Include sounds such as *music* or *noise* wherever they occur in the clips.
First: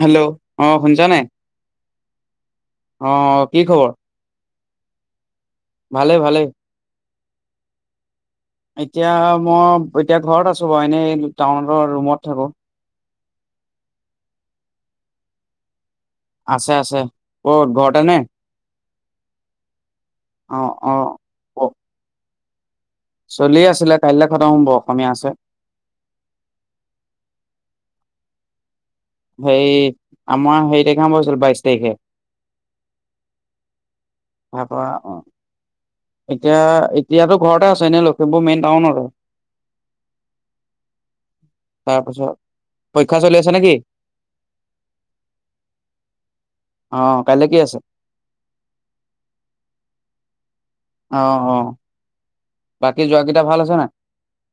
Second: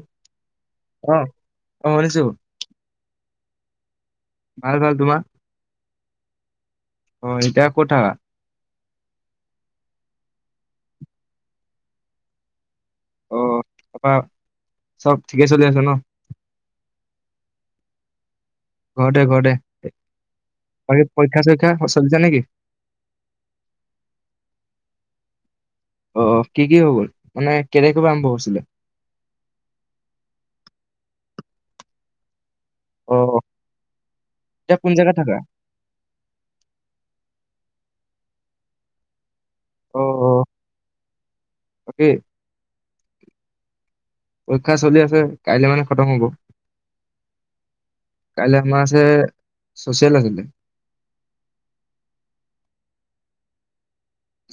Hello অ শুছানাই অ শুনিছো অ কি খবৰ ভাল ভাল তোমাৰ। ভালে ভালে অ' এতিয়া কথা এতিয়া মই এতিয়া ঘৰত আছো বাৰু এনেই টাউন ৰুমত থাকো অ' তাৰপা চব ঠিকে চলি আছে ন আছে আছে ক'ত ঘৰতে নে, ঘৰতে ঘৰতে অ অ পৰীক্ষা চৰীক্ষা চলি যা নেকি, চলিে আছিলে কাইলৈ খদ হম ব অসমীয়া আছে অ কি কি হৈ গ'ল মানে কেনেকৈ পৰা আৰম্ভ হৈছিলে হেই আমাৰ হে তাৰিখে আৰম্ভ হৈছিল বাইশ তাৰিখে অ অ তাৰ পৰা অ এতিয়া এতিয়াতো ঘৰতে আ এনে লখিমপুৰ মেইন টাউন আৰু অ অ বাকী তাৰপিছত পৰীক্ষা চলি আছে নেকি পৰীক্ষা চলি আছে কাইলে মানে খতম হব। অ কাইলৈ কি আছে কাইলৈ আমাৰ আছে চচিয়াল আছিলে। অ' অ' বাকী যোৱ কেইটা ভাল আছে না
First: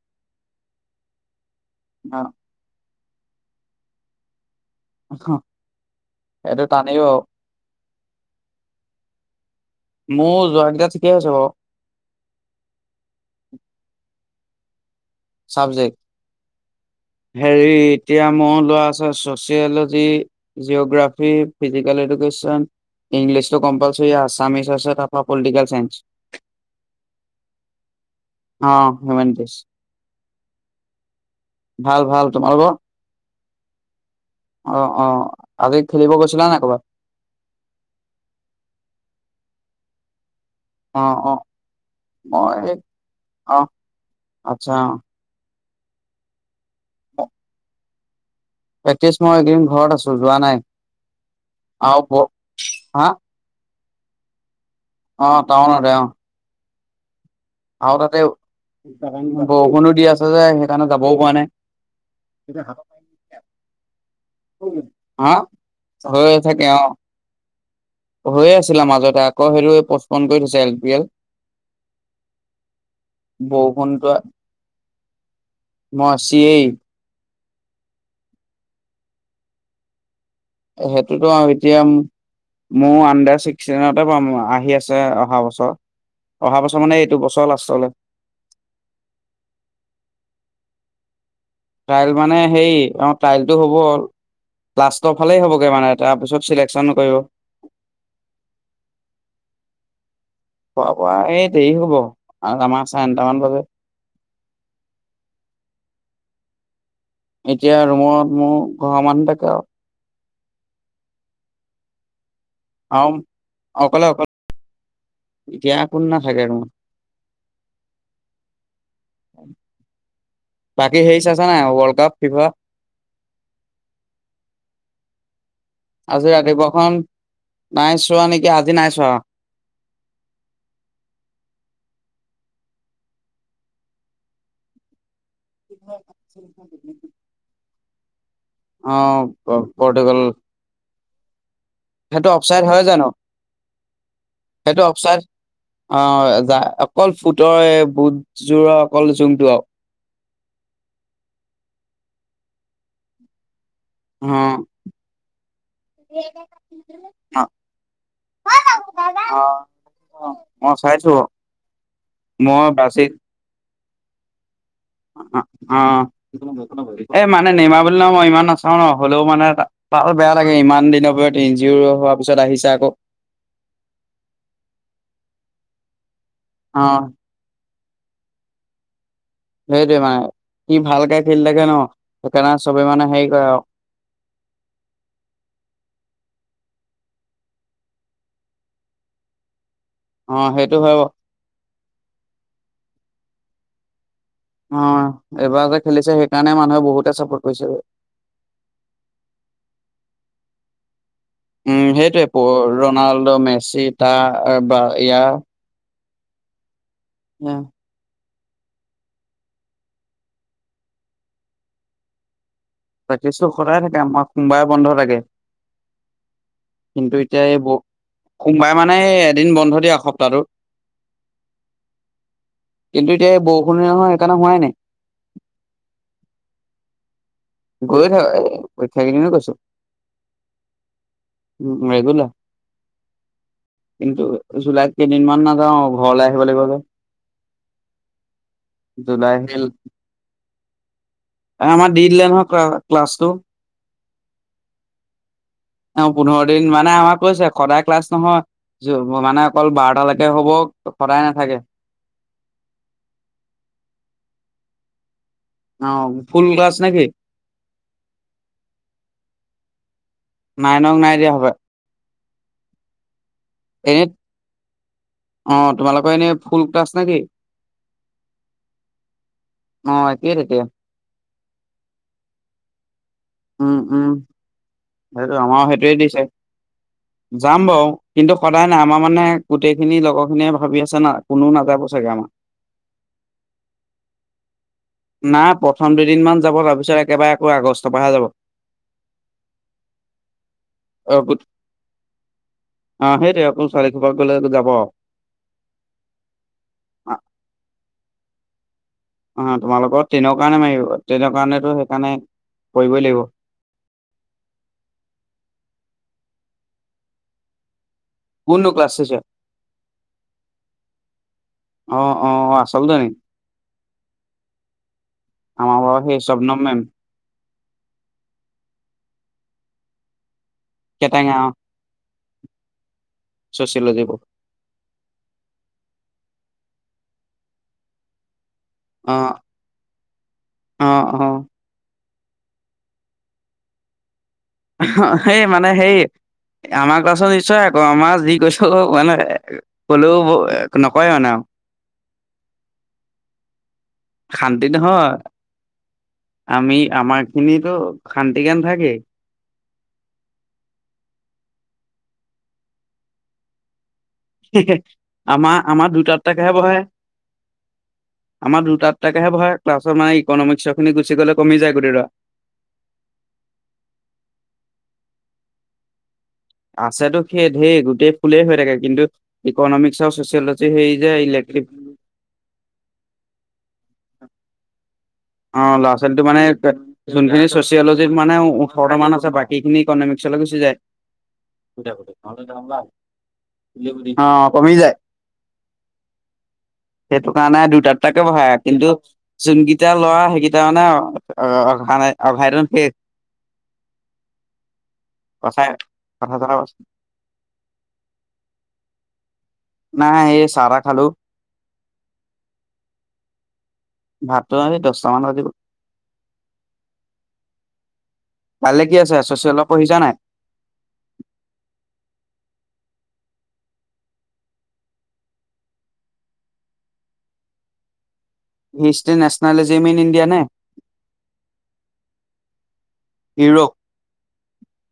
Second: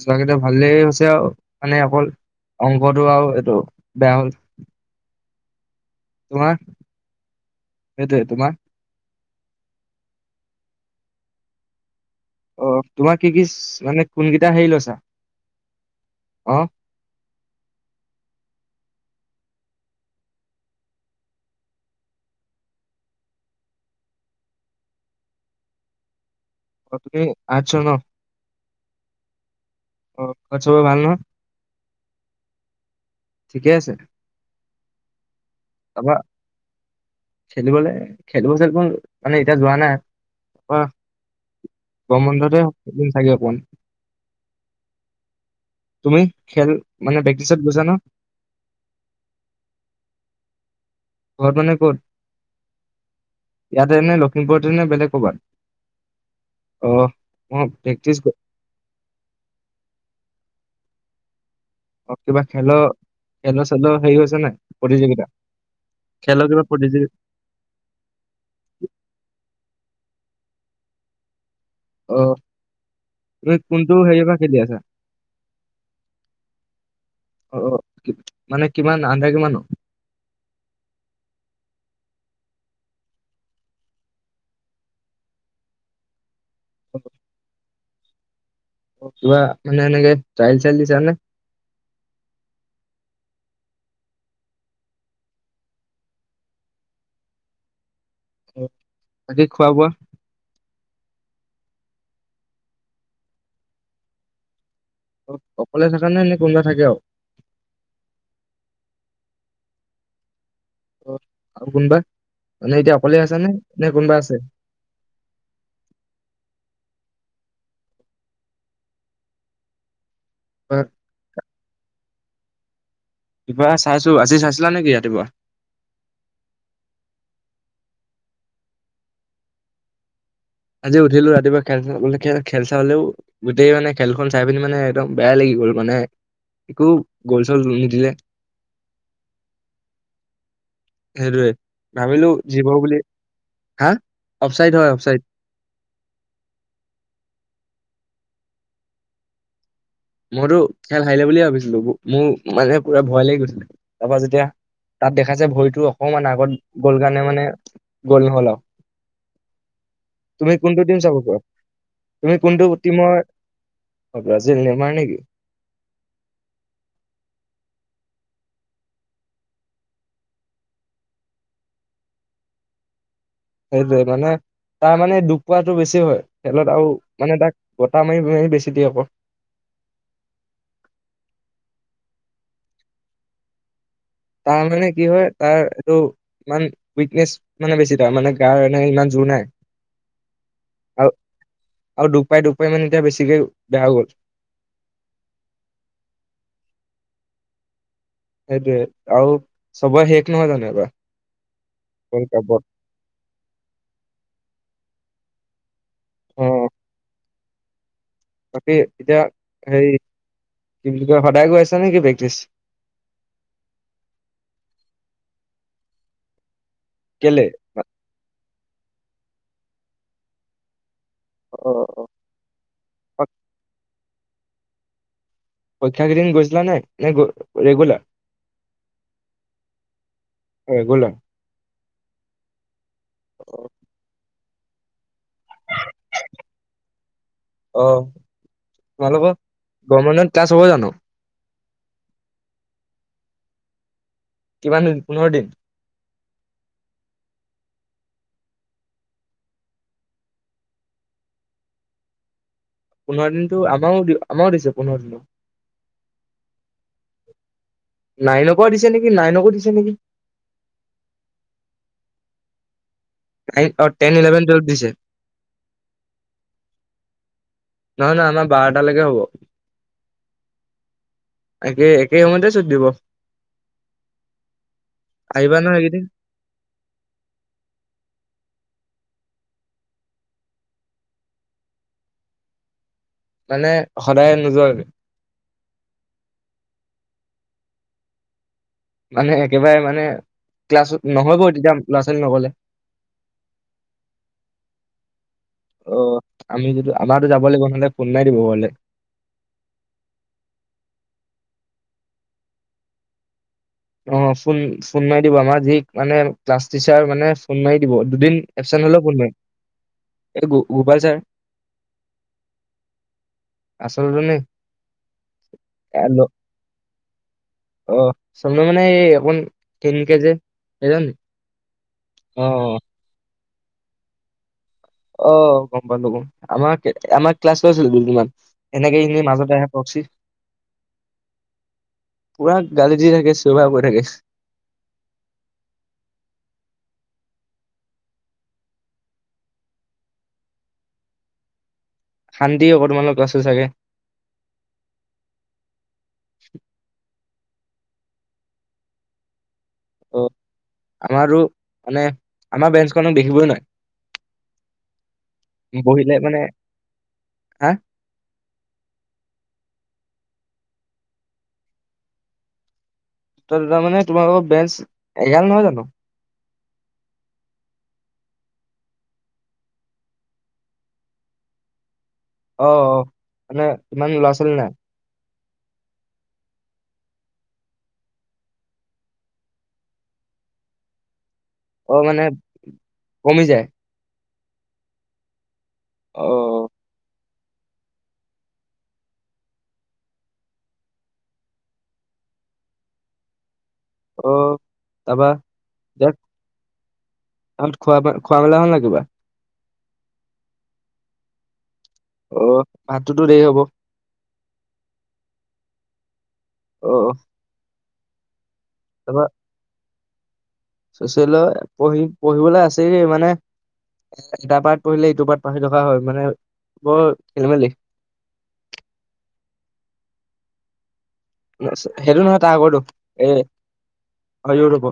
যোৱাকেইিত ভালেই হৈছে আৰু মানে অকল অ অংকটো আৰু এইটো বেয়াহল, এইটো টানেইও সেইটোতোম মোৰ যোৱাকটা ঠিকে আছে ব অ' তোমাক কি কি মানে কোনকেইটা হেৰি লছা চাবজেক্ট অ হেৰি এতিয়া মই লৰাছে sociology geography physical education English টো কম্পালসৰি আছামিছ আছে তাপা পলিটিকেল চাইন্স অ তুমি আছ ন অ' হিউমেনিটিজ। অ' খ চব ভাল ন ভাল ভাল তোমাৰোকৰ ঠিকে আছে। অ অ আজি খেলিব তাৰপা গৈছিলা নাই ক'ৰবাত? খেলিবলৈ খেলিব চ মানে এতিয়া যোৱা নাই অ' অ' গ্ৰ মই বন্ধতেদিন চাগে অকমান অ' আচ্ছা তুমি খেল মানে বেক্টিচত গুছা ন প্ৰেক্টিছ মই একদিন ঘৰত আছো যোৱা নাই ঘৰত মানে ক'ত আৰু ব হা ইয়াতে এনে লখিমপুৰ অ টউন দে অ' মই আৰু প্ৰেক্টিচ তাতে বৰষুণো দি আছে যে সেইকাৰণে যাবও প নাই অ কিবা খেল খেল চেল হেছে নাই প্ৰতিযোগিতা হা হৈ খেলৰ কিবা থাকে অ'। প্ৰতিযোগিত হৈয়ে আছিলা মাজতে আকৌ সেইটো পচপন কৰি থৈছে এল পি এল আহ তুমি কোনটো হেৰিৰ পৰা খেলি আছা মচিয়েই অ মানে কিমান আন্ধা কিমানো সেইটোতো আৰু এতিয়া মোৰ আণ্ডাৰ ছিক্সটিনতে পাম আহি আছে অহা বছৰ অহা বছৰ অ, মানে এইটো বছৰ লাষ্টলৈ কিবা মানে এনেক চ্ৰাইল চাইল দিছে নে ট্ৰাইল মানে হেই অ ট্ৰাইলটো হ'ব'ল লাষ্টৰ ফালেই হ'বগে মানে তাৰপিছত চিলেকচন কৰিব তাকি খোৱা বোৱা খোৱা বোৱা এই দেৰি হ'ব আমাৰ চাৰে আনটামান বজাত অকলে থাকা নে নে কোনোবা থাকে আৰু এতিয়া ৰুমত মোৰ ঘৰ মানুহ থাকে আৰু অ' আৰু গুনবা আহ অকলে অকলেতিয়া কোন না থাকে আৰু ম বা বাকী সেইচ আছে নাই ৱৰ্ল্ড কাপ শভা কিবা চাইছো আজি চাইছিলা নেকি ৰাতিপুৱা? আজি ৰাতিপুৱাখন নাই চোৱা নেকি আজি নাই চোৱা আজি উঠিলো ৰাতিুৱা খেল চা খ খেল চ হলেও গোটেই মানে খেলখন চাই পিনি মানে একদম বেয়া লাগি গ'ল মানে একো গল চল নিদিলে। অ' পৰ্টুগাল সেইটোৱে সেইটো ভাবিলো অফচাইড হয় জৱ বুলি জানো হা অফচাইড হয় অফচাইড অ' য অকল ফুটৰ বুটযোৰৰ অকল জোংটো আৰু মইতো খেল হাৰিলে বুলিয়ে ভাবিছিলো মোৰ মানে পুৰা ভয় লাগি গৈছিলে তাৰ পৰা যেতিয়া তাত দেখা যায় ভৰিটো অকমান আগত গ'ল কাৰণে মানে গ'ল নহ'ল আৰু অ অ তুমি মই কোনটো টিম চাইছো চাব পাৰা তুমি মই কোনটো বাচিত টিমৰ বাজিল অ এ মানে নমা বুলি ন মই ইমান নাচাও ন হ'লেও মানে তাল বেয়া লাগে ইমান দিনৰ ভৰত এন জি অ হোৱাৰ পিছত আহিছে আকৌ সেইটোৱে মানে তাৰ মানে দুখ পোৱাটো বেছি হয় খেলত অ আৰু মানে তাক, গোটা মাৰি মাৰি বেছি দি হ'ব সেইটোৱে মানে স ভালকে খেলি থাকে ন সেইকাৰণে চবেই মানে হেৰি কৰে আৰু তাৰ মানে কি হয় তাৰ এইটো ইমান উইকনেছ মানে বেছি ধ মানে গাৰ এনে ইমান ত নাই অ সেইটো হয় বাৰু আৰু আৰু দুপাই দুপাই মানে এতিয়া বেছিকে বেয়া গ'ল অ এবাৰ যে খেলিছে সেইকাৰণে মানুহে বহুতে চাপোৰ্ট কৰিছে সেইটোৱে আৰু চবৰে শেষ নহয় জানোবাৰ উম সেইটোৱে প ৰনাল্ডো মেচি তাৰ বা ইয়াৰ অ' উ বাকী এতিয়া হে কি বুলি কয় সদায় গৈ আছা নেকি প্ৰেক্টিচ ৰাাকী চো সদায় থাকে আমাক সোমবাই বন্ধ থাগে কিন্তু কেলে এতিয়া এই ব সোমবাৰে মানে এদিন বন্ধ দিয়ে এসপ্তাহটো অ কিন্তু অ এতিয়া বৰষুণ নহয় সেইকাৰণে হোৱাই নাই পৰীক্ষা কেইদিন গচলা নাই নাই গৈ থাক এ পৰীক্ষা কিনো গৈছো ৰেগুলাৰ মেগল অ কিন্তন্তু জুল তিদিন মান নাযাওঁ ঘৰলৈ আহিব লাগিব যে অ' জুলাই তোমালোকৰ আহিল গমেন্টত ক্লাছ হ'ব জানো আমাৰ দি দিলে নহয়া ক্লাছটো কিমান পোন্ধৰ দিন পোন্ধৰ দিন মানে আমাক কৈছে সদায় ক্লাছ নহয় মানে অকল বাৰটালৈকে হব সদায় নাথাকে পোন্ধৰ দিনতটো আমাৰও দি আমাৰও দিছে পোন্ধৰ দিনো অ' ফুল গছ নেকি? নাইনক দিছে নেকি নাইনকো দিছে নেকি নাই নক নাই দিয়া হব। নাইন অ এনে টেন ইলেভেন টুৱেল্ভ দিছে অ তোমালোকৰ এনে ফুল তাছ নে কি? নহয় নহয়, আমাৰ বাৰটালৈকে হব। অ একেই তেতিয়া একে একে সময়তে চুটি দিব। উম। সেইটো আহিবা আমাৰ নহয় সেইটোয়ে এইকেইদিন দিছে যাম বাৰু কিন্তু, সদায় নাই আমাৰ মানে গোটেইখিনি লগৰ খিনিয়ে ভাবি আছে না কোনোও নাযাব চাগে আমাৰ। মানে সদায় নোযোৱাকে না প্ৰথম দুদিন মান যাব তাৰপিছত একেবাৰে। অ আগষ্ট পাহে যাব। মানে একেবাৰে মানে ক্লাছত অ নহবৈ তেতিয়া ল'ৰা ছোৱালী নগলে। সেইটে আৌ চিফ *unintelligible* অ' আমি যটো আমাৰতো যাব লাগিব নহলে, কোন নাই দিব হলে। অ' তোমালোকৰ ট্ৰেইনৰ কাৰণে মাৰিব, ট্ৰেইনৰ কাৰণো সেইকাৰণে, কৰিবই লাগিব। অ ফোন ফোন মাৰি দিব আমাৰ যি মানে ক্লাছ টিচাৰ মানে ফোন মাৰি। থিব দুদিন কোনটো এপচেণ্ট ক্লাছ হলেও টিচাৰ ফোনা কৰিম গোপাল ছাৰ। আহ আহ আহ আচলতে নেকি। আচলতে আমাৰ বৰ সেই স্বপ্নময় মেম। অ' চম মানে এই অ' তিন কেজে। কেটঙা অ' অ'। ছ'চিয়েলজীবুক। অ গম পালো গম আমাক আমাৰ ক্লাছ লৈছিল দুদিনমান। এনেকে অ ইি মাজতে আহে কওকচি অ অ পুৰা গাল দি থাকে, চোভা হৈ থাকে। সেই মানে সেই, আমাৰ কচোন নিশ্চয় আকৌ, আমাৰ যি কৈছো মানে কলেও নকৰে মানে আৰু। শান্তি অকণমান আছে চাগে। শান্তি নহয়, আমি আমাক খিনিতো শান্তিকে নেথাকেই। অ' আমাৰো মানে, আমাৰ বেঞ্চখনক দেখিবই নোৱাৰে। আমাৰ, আমাৰ বহিলে মানে দুটাটাকাহে বহে। হা আমাৰ দুটাটাকেহে বহে ক্লাছৰ মানে, ইক'নমিক্স খিনি গুচি গ'লে কমি যায় গোটে ল'ৰা। তাৰ মানে তোমালোকৰ বেঞ্চ, এঘাল নহয় জানো। আছেতটো সে ধঢেৰ গোটেই ফুলেই হৈ থাকে, কিন্তু ইকনমিক্স আৰু ছচিয়লজি সেই যে ই উম। আহ অ মানে ইমান ল'ৰা ছোৱালী নাই। অ ল'ৰা ছোৱালী মানে যোনখিনি চচিয়লজিত মানে ওঠৰতা মান আছে বাকীখিনি ইকনিক চলৈ গুচি যায়। অ', মানে কমি যায় অহ কমি যায়। অ সেইটো কাৰণাই দুটাতটাকে বহাই কিন্তু, চোন এতিয়া লৰা সেইকেইটাাৰ মানে অ', নাই অঘাইতন শেষ। অ' তাবা, কথাই দে কথা চথা *unintelligible* ত খোৱা, খোৱা মেলা হল ন কিবা? নাই এই চাহ তাহ খালো। অ ভাতটোতো দেৰি হ'ব। ভাতটো আমি দহটা মান বাযিব অহ। কাইলৈ কি আছে? চচিয়লৰ পঢ়িছা নাই? চচি পঢ়ি পঢ়িবলৈ আছেগে মানে, এ এটা পাৰাত পঢ়িলে এইটো পাৰ্ত পঢ়ি থকা হয়, মানে বৰ খেলিমেলি হিষ্টৰী নেশচনেলিজিম ইন ইণ্ডিয়া নে? সেইটো নহয় তাৰ আগৰটো এ হও ৰব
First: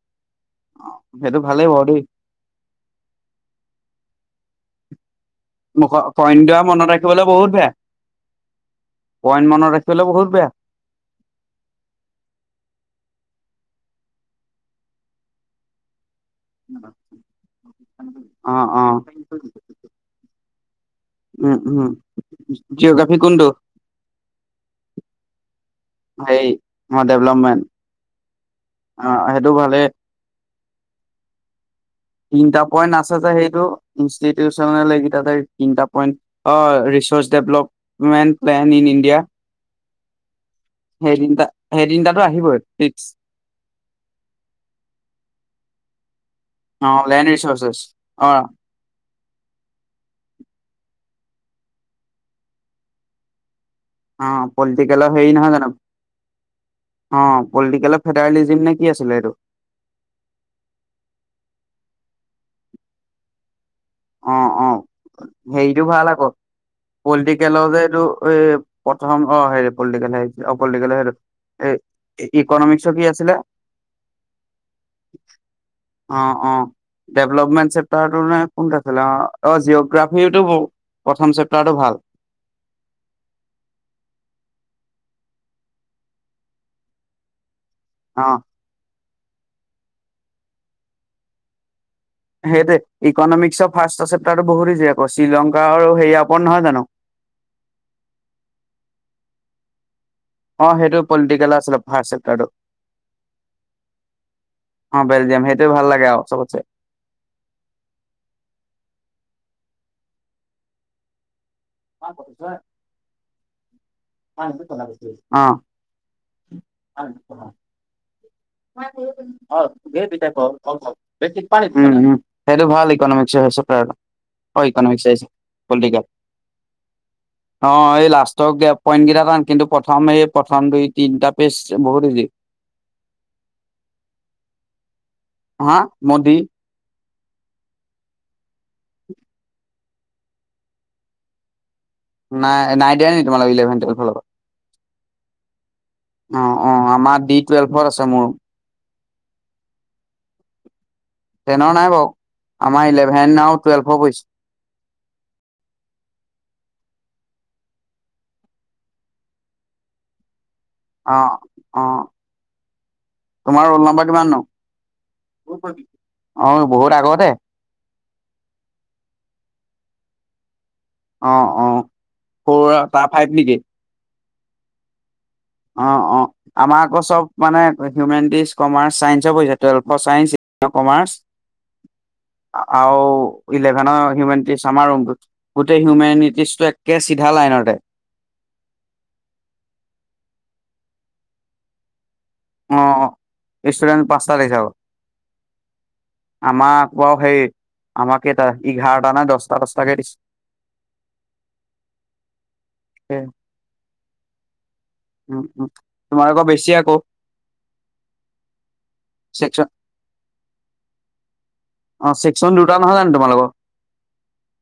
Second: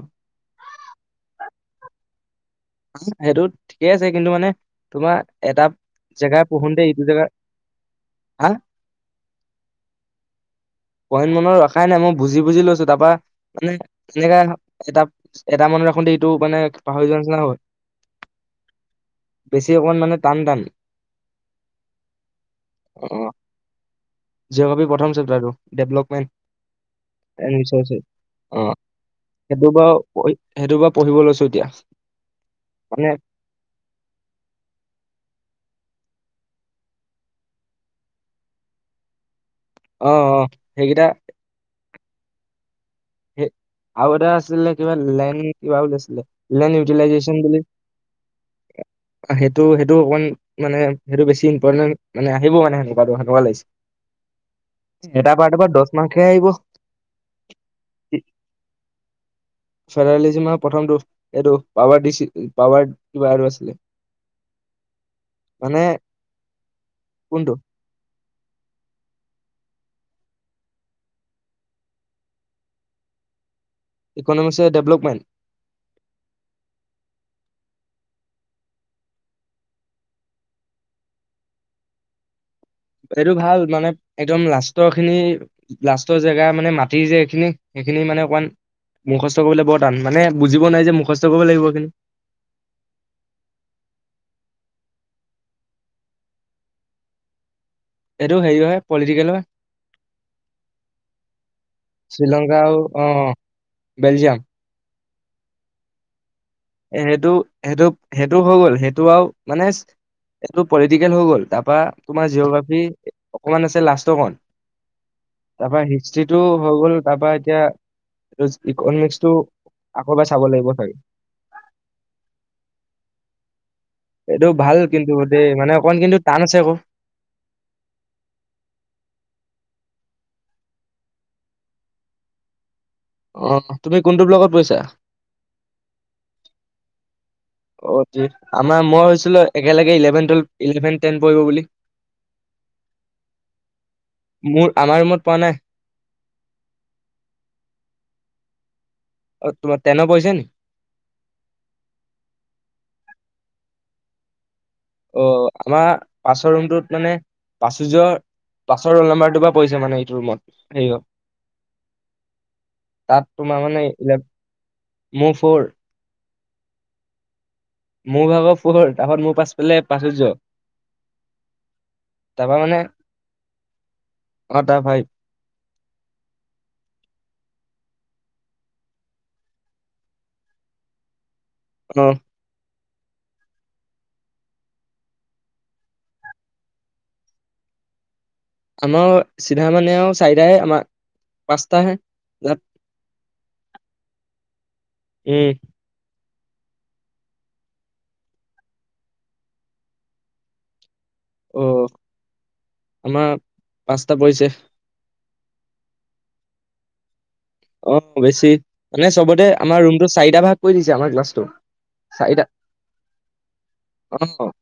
অ', সেইটো ভালেই বাৰু দেই সেইটো ঠিকেই আছে কিন্তু মানে তোমাৰ এটা মুখ পইণ্ট জেগাই দৰা পঢ়োতে মনত এইটো জেগা ৰাখিবলৈ বহুত বেয়া হা পইণ্ট মনত ৰাখিবলৈ বহুত বেয়া। কহন *unintelligible* মনৰ ৰখাই নাই মই বুজি বুজি লৈছো তাৰাপা মানে এনেকা এটা এটা মানুহ ৰাখোতে এইটো পাহৰি যোৱা নাছিনা হয়। অ অ বেছি অকণমান টান টান। উম উম জিঅ'গ্ৰাফিৰ কোনটো? জিঅ'গ্ৰাফীৰ প্ৰথম চেপ্টাৰটো ডেভেলপমেণ্ট। হেৰি অ এ ডেভলপমেণ্ট বিচয়ছে অ অ সেইটো সদ *unintelligible* ভালে সেইটো পা পঢ়িব লৈছোঁ এতিয়া। তিনটা পইন্ট মানে আছে যে সেইটো ইনষ্টিটিউচনেকিটাতে তিনিটা পইণ্ট অ', research development plan in India. অ', অ' সেইকেইটা সেইদিন খেইতিনটাতো আহিবই। ফিক্স আৰু এটা আছিলে কিবা লেন কিবা বুলি আছিলে। *unintelligible* অ লেণ্ড ইউটিলাইজেচন বুলি ৰিচৰ্চেছ অ সেইটো সেইটো অকমান। মানে সেইটো বেছি ইম্পৰ্টেণ মানে আহিব মানে সেনেকুৱাটো সেনেকুৱাতো লাগিছে। অ পলিটিকেলৰ হেৰি এটা নহয় পাৰটৰ জানো পৰা দহ ৰ্মাক্স হে আহিব। অ পলিটিকেলৰ ফেডাৰেলিজিম নে কি আছিলে এইটো ফেদেৰালিজিমৰ প্ৰথমটো এইটো পাৱাৰ দিছি পাবাৰ কি বাহিৰ বছলে *unintelligible* অ', অ', হেৰিতটো ভাল আকৌ কোনটো পলিটিকেলৰ যে এইটো এই প্ৰথম অ' হেৰি পলিটিকেল হৰি অ পলিটিকেল হেটো। ইকনমিক্সত কি আছিলে? ইকনমিক্সৰ ডেভেলপমেন্ট অ', অ', ডেভলপমেণ্ট চ *unintelligible* কোনটো আছিল অ', জিঅগ্ৰাফিটো প্ৰথম চেপ্তাৰটো ভাল এইটো ভাল মানে একদম লাষ্টৰ খিনি লাষ্টৰ জেগা মানে মাটি যে এইখিনি সেইখিনি অ মানে অকমান মুখস্থ কৰিবলৈ বৰ টান মানে বুজিব নোৱাৰি যে মুখস্থ কৰিব লাগিব এইখিনি সেইটোৱে, ইকনমিক্সৰ ফাৰ্ষ্ট চেপ্তাৰটো বহুত ইজিআকৌ শ্ৰীলংকাৰ হেৰি ওপৰ নহয় জানো? এইটো হেৰি হয় পলিটিকেলৰ হয়। অ', সেইটো পলিটিকেলৰ আছিলে ফাৰ্ষ্ট চেপ্টাৰটো শ্ৰীলংকা আৰু অ', বেলজিয়াম অ', বেলজিয়াম সেইটোয় ভাল লাগে আৰু সৱটসে। এ সেইটো, সেইটো, সেইটো হৈ গ'ল সেইটো আৰু মানে এইটো পলিটিকেল হৈ গ'ল তাৰপা অ তুমাৰ জিঅ'গ্ৰাফি অকমান আছে লাষ্ট *unintelligible* ইকনমিক্সটো আকৌ এবাৰ চাব লাগিব চাগে উম, উম সেইটো ভাল ইকনমিক্স হৈছে প্ৰ এইটো ভাল ইক'নমিক্স কিন্তু এ আছিল দেই মানে অকমান পলিটিকেল। কিন্তু টান আছে আকৌ অ', এই লাষ্ট গ পইণ্ট কেইটা টান কিন্তু প্ৰথম প্ৰথম দুই, তিনিটা পেজ বহুত ইজি। অ', তুমি কোনটো ব্লকত পৰিছা? হা মোদী *unintelligible* অ', আমাৰ মই হৈছিলো একেলগে ইলেভেন, টেনত, ইলেভেন টেন পৰিব বুলি। নাই নাই দিয়া নেকি ইলেভেন টুৱেলভৰ লগত। মোৰ আমাৰ ৰুমত পৰা নাই অ', অ', আমাৰ ডি টুৱেলভত আছে মোৰ। অ', তোমাৰ টেনৰ পৰিছে নেকি? তেনৰ নাই বাৰু আমাৰ ইলেভেন আৰু টোৱেলফৰ পৰিছে। অ আমাৰ পাছৰ ৰূমটোত মানে পাচুযৰ পাছৰ ৰলনাম্বাৰ টোৰ পৰা পৰিছে মানে এইটো ৰুমত। হেৰি হ'ল অ', অ'। তাত তোমাৰ মানে ৰোল নম্বৰ কিমান নু? মোৰ ফ'ৰ *unintelligible* অ বহুত আগতে মোৰ ভাগৰ পোহৰ তাৰপত মোৰ পাছফালে পাঁচূৰ্য অ অ ফ তাৰ ফাইভ নেকি অটা ভাই অ অ আমাৰ আকৌ চব মানে হিউমেনিটিজ কমাৰ্চ চাইন্স পৰিছে টুৱেলফ চাইন্স কমাৰ্চ অহ। আৰু ইলেভেনৰ হিউমেিটিছ আমাৰ গোটেই হিউমেিটিজটো একে চিধা লাইনতে আমাৰ চিধা মানে আৰু চাৰিটাহে আমাৰ, পাঁচটাহে তাত অ ৰেষ্টুৰেণ্ট পাঁচটা লখি যাব উম আমাক বাৰ সেই, আমাক কেইটা, এঘাৰটা নাই দহটা দচটাকে দিছে। অ' আমাৰ পাঁচটা পৰিছে। উম উম তোমাৰ আকৌ বেছি আকৌ অ বেছি মানে চবতে চেকচন আমাৰ ৰুমটো চাৰিটা ভাগ কৈ দিছে আমাৰ ক্লাছটো অ' চাৰিটা চেকন দু নহয় জানো তোমালোকৰ? অ',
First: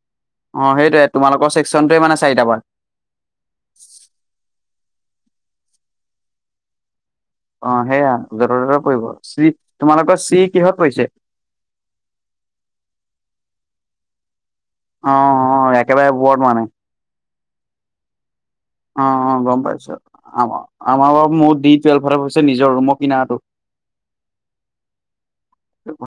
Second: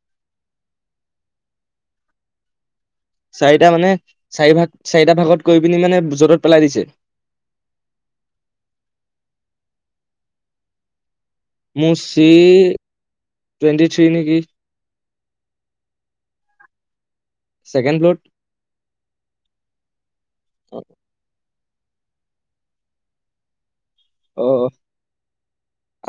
অ' সেইটয়ে তোমালোকৰ চেকন মানে চাৰিটা বান চাৰিটা মানে, চাৰি ভাগ, চাৰিটা ভাগত কৰি পিনি মানে য'টত পেলাই দিছে। অ' সেয়া জত ততে পৰিব। চি, তোমালোকৰ চি কিহত পৰিছে? মোৰ চি টুৱেণ্টি থ্ৰী নেকি অ অ একেবাৰে উপত মানে ছেকেণ্ড ফ্লত অ' অ' গম পাইছো, আম আমাৰ ব *unintelligible* মোৰ দি টুৱেলভাৰ হৈছে নিজৰ ৰুমৰ কিনাাৰটো। অ'। *unintelligible*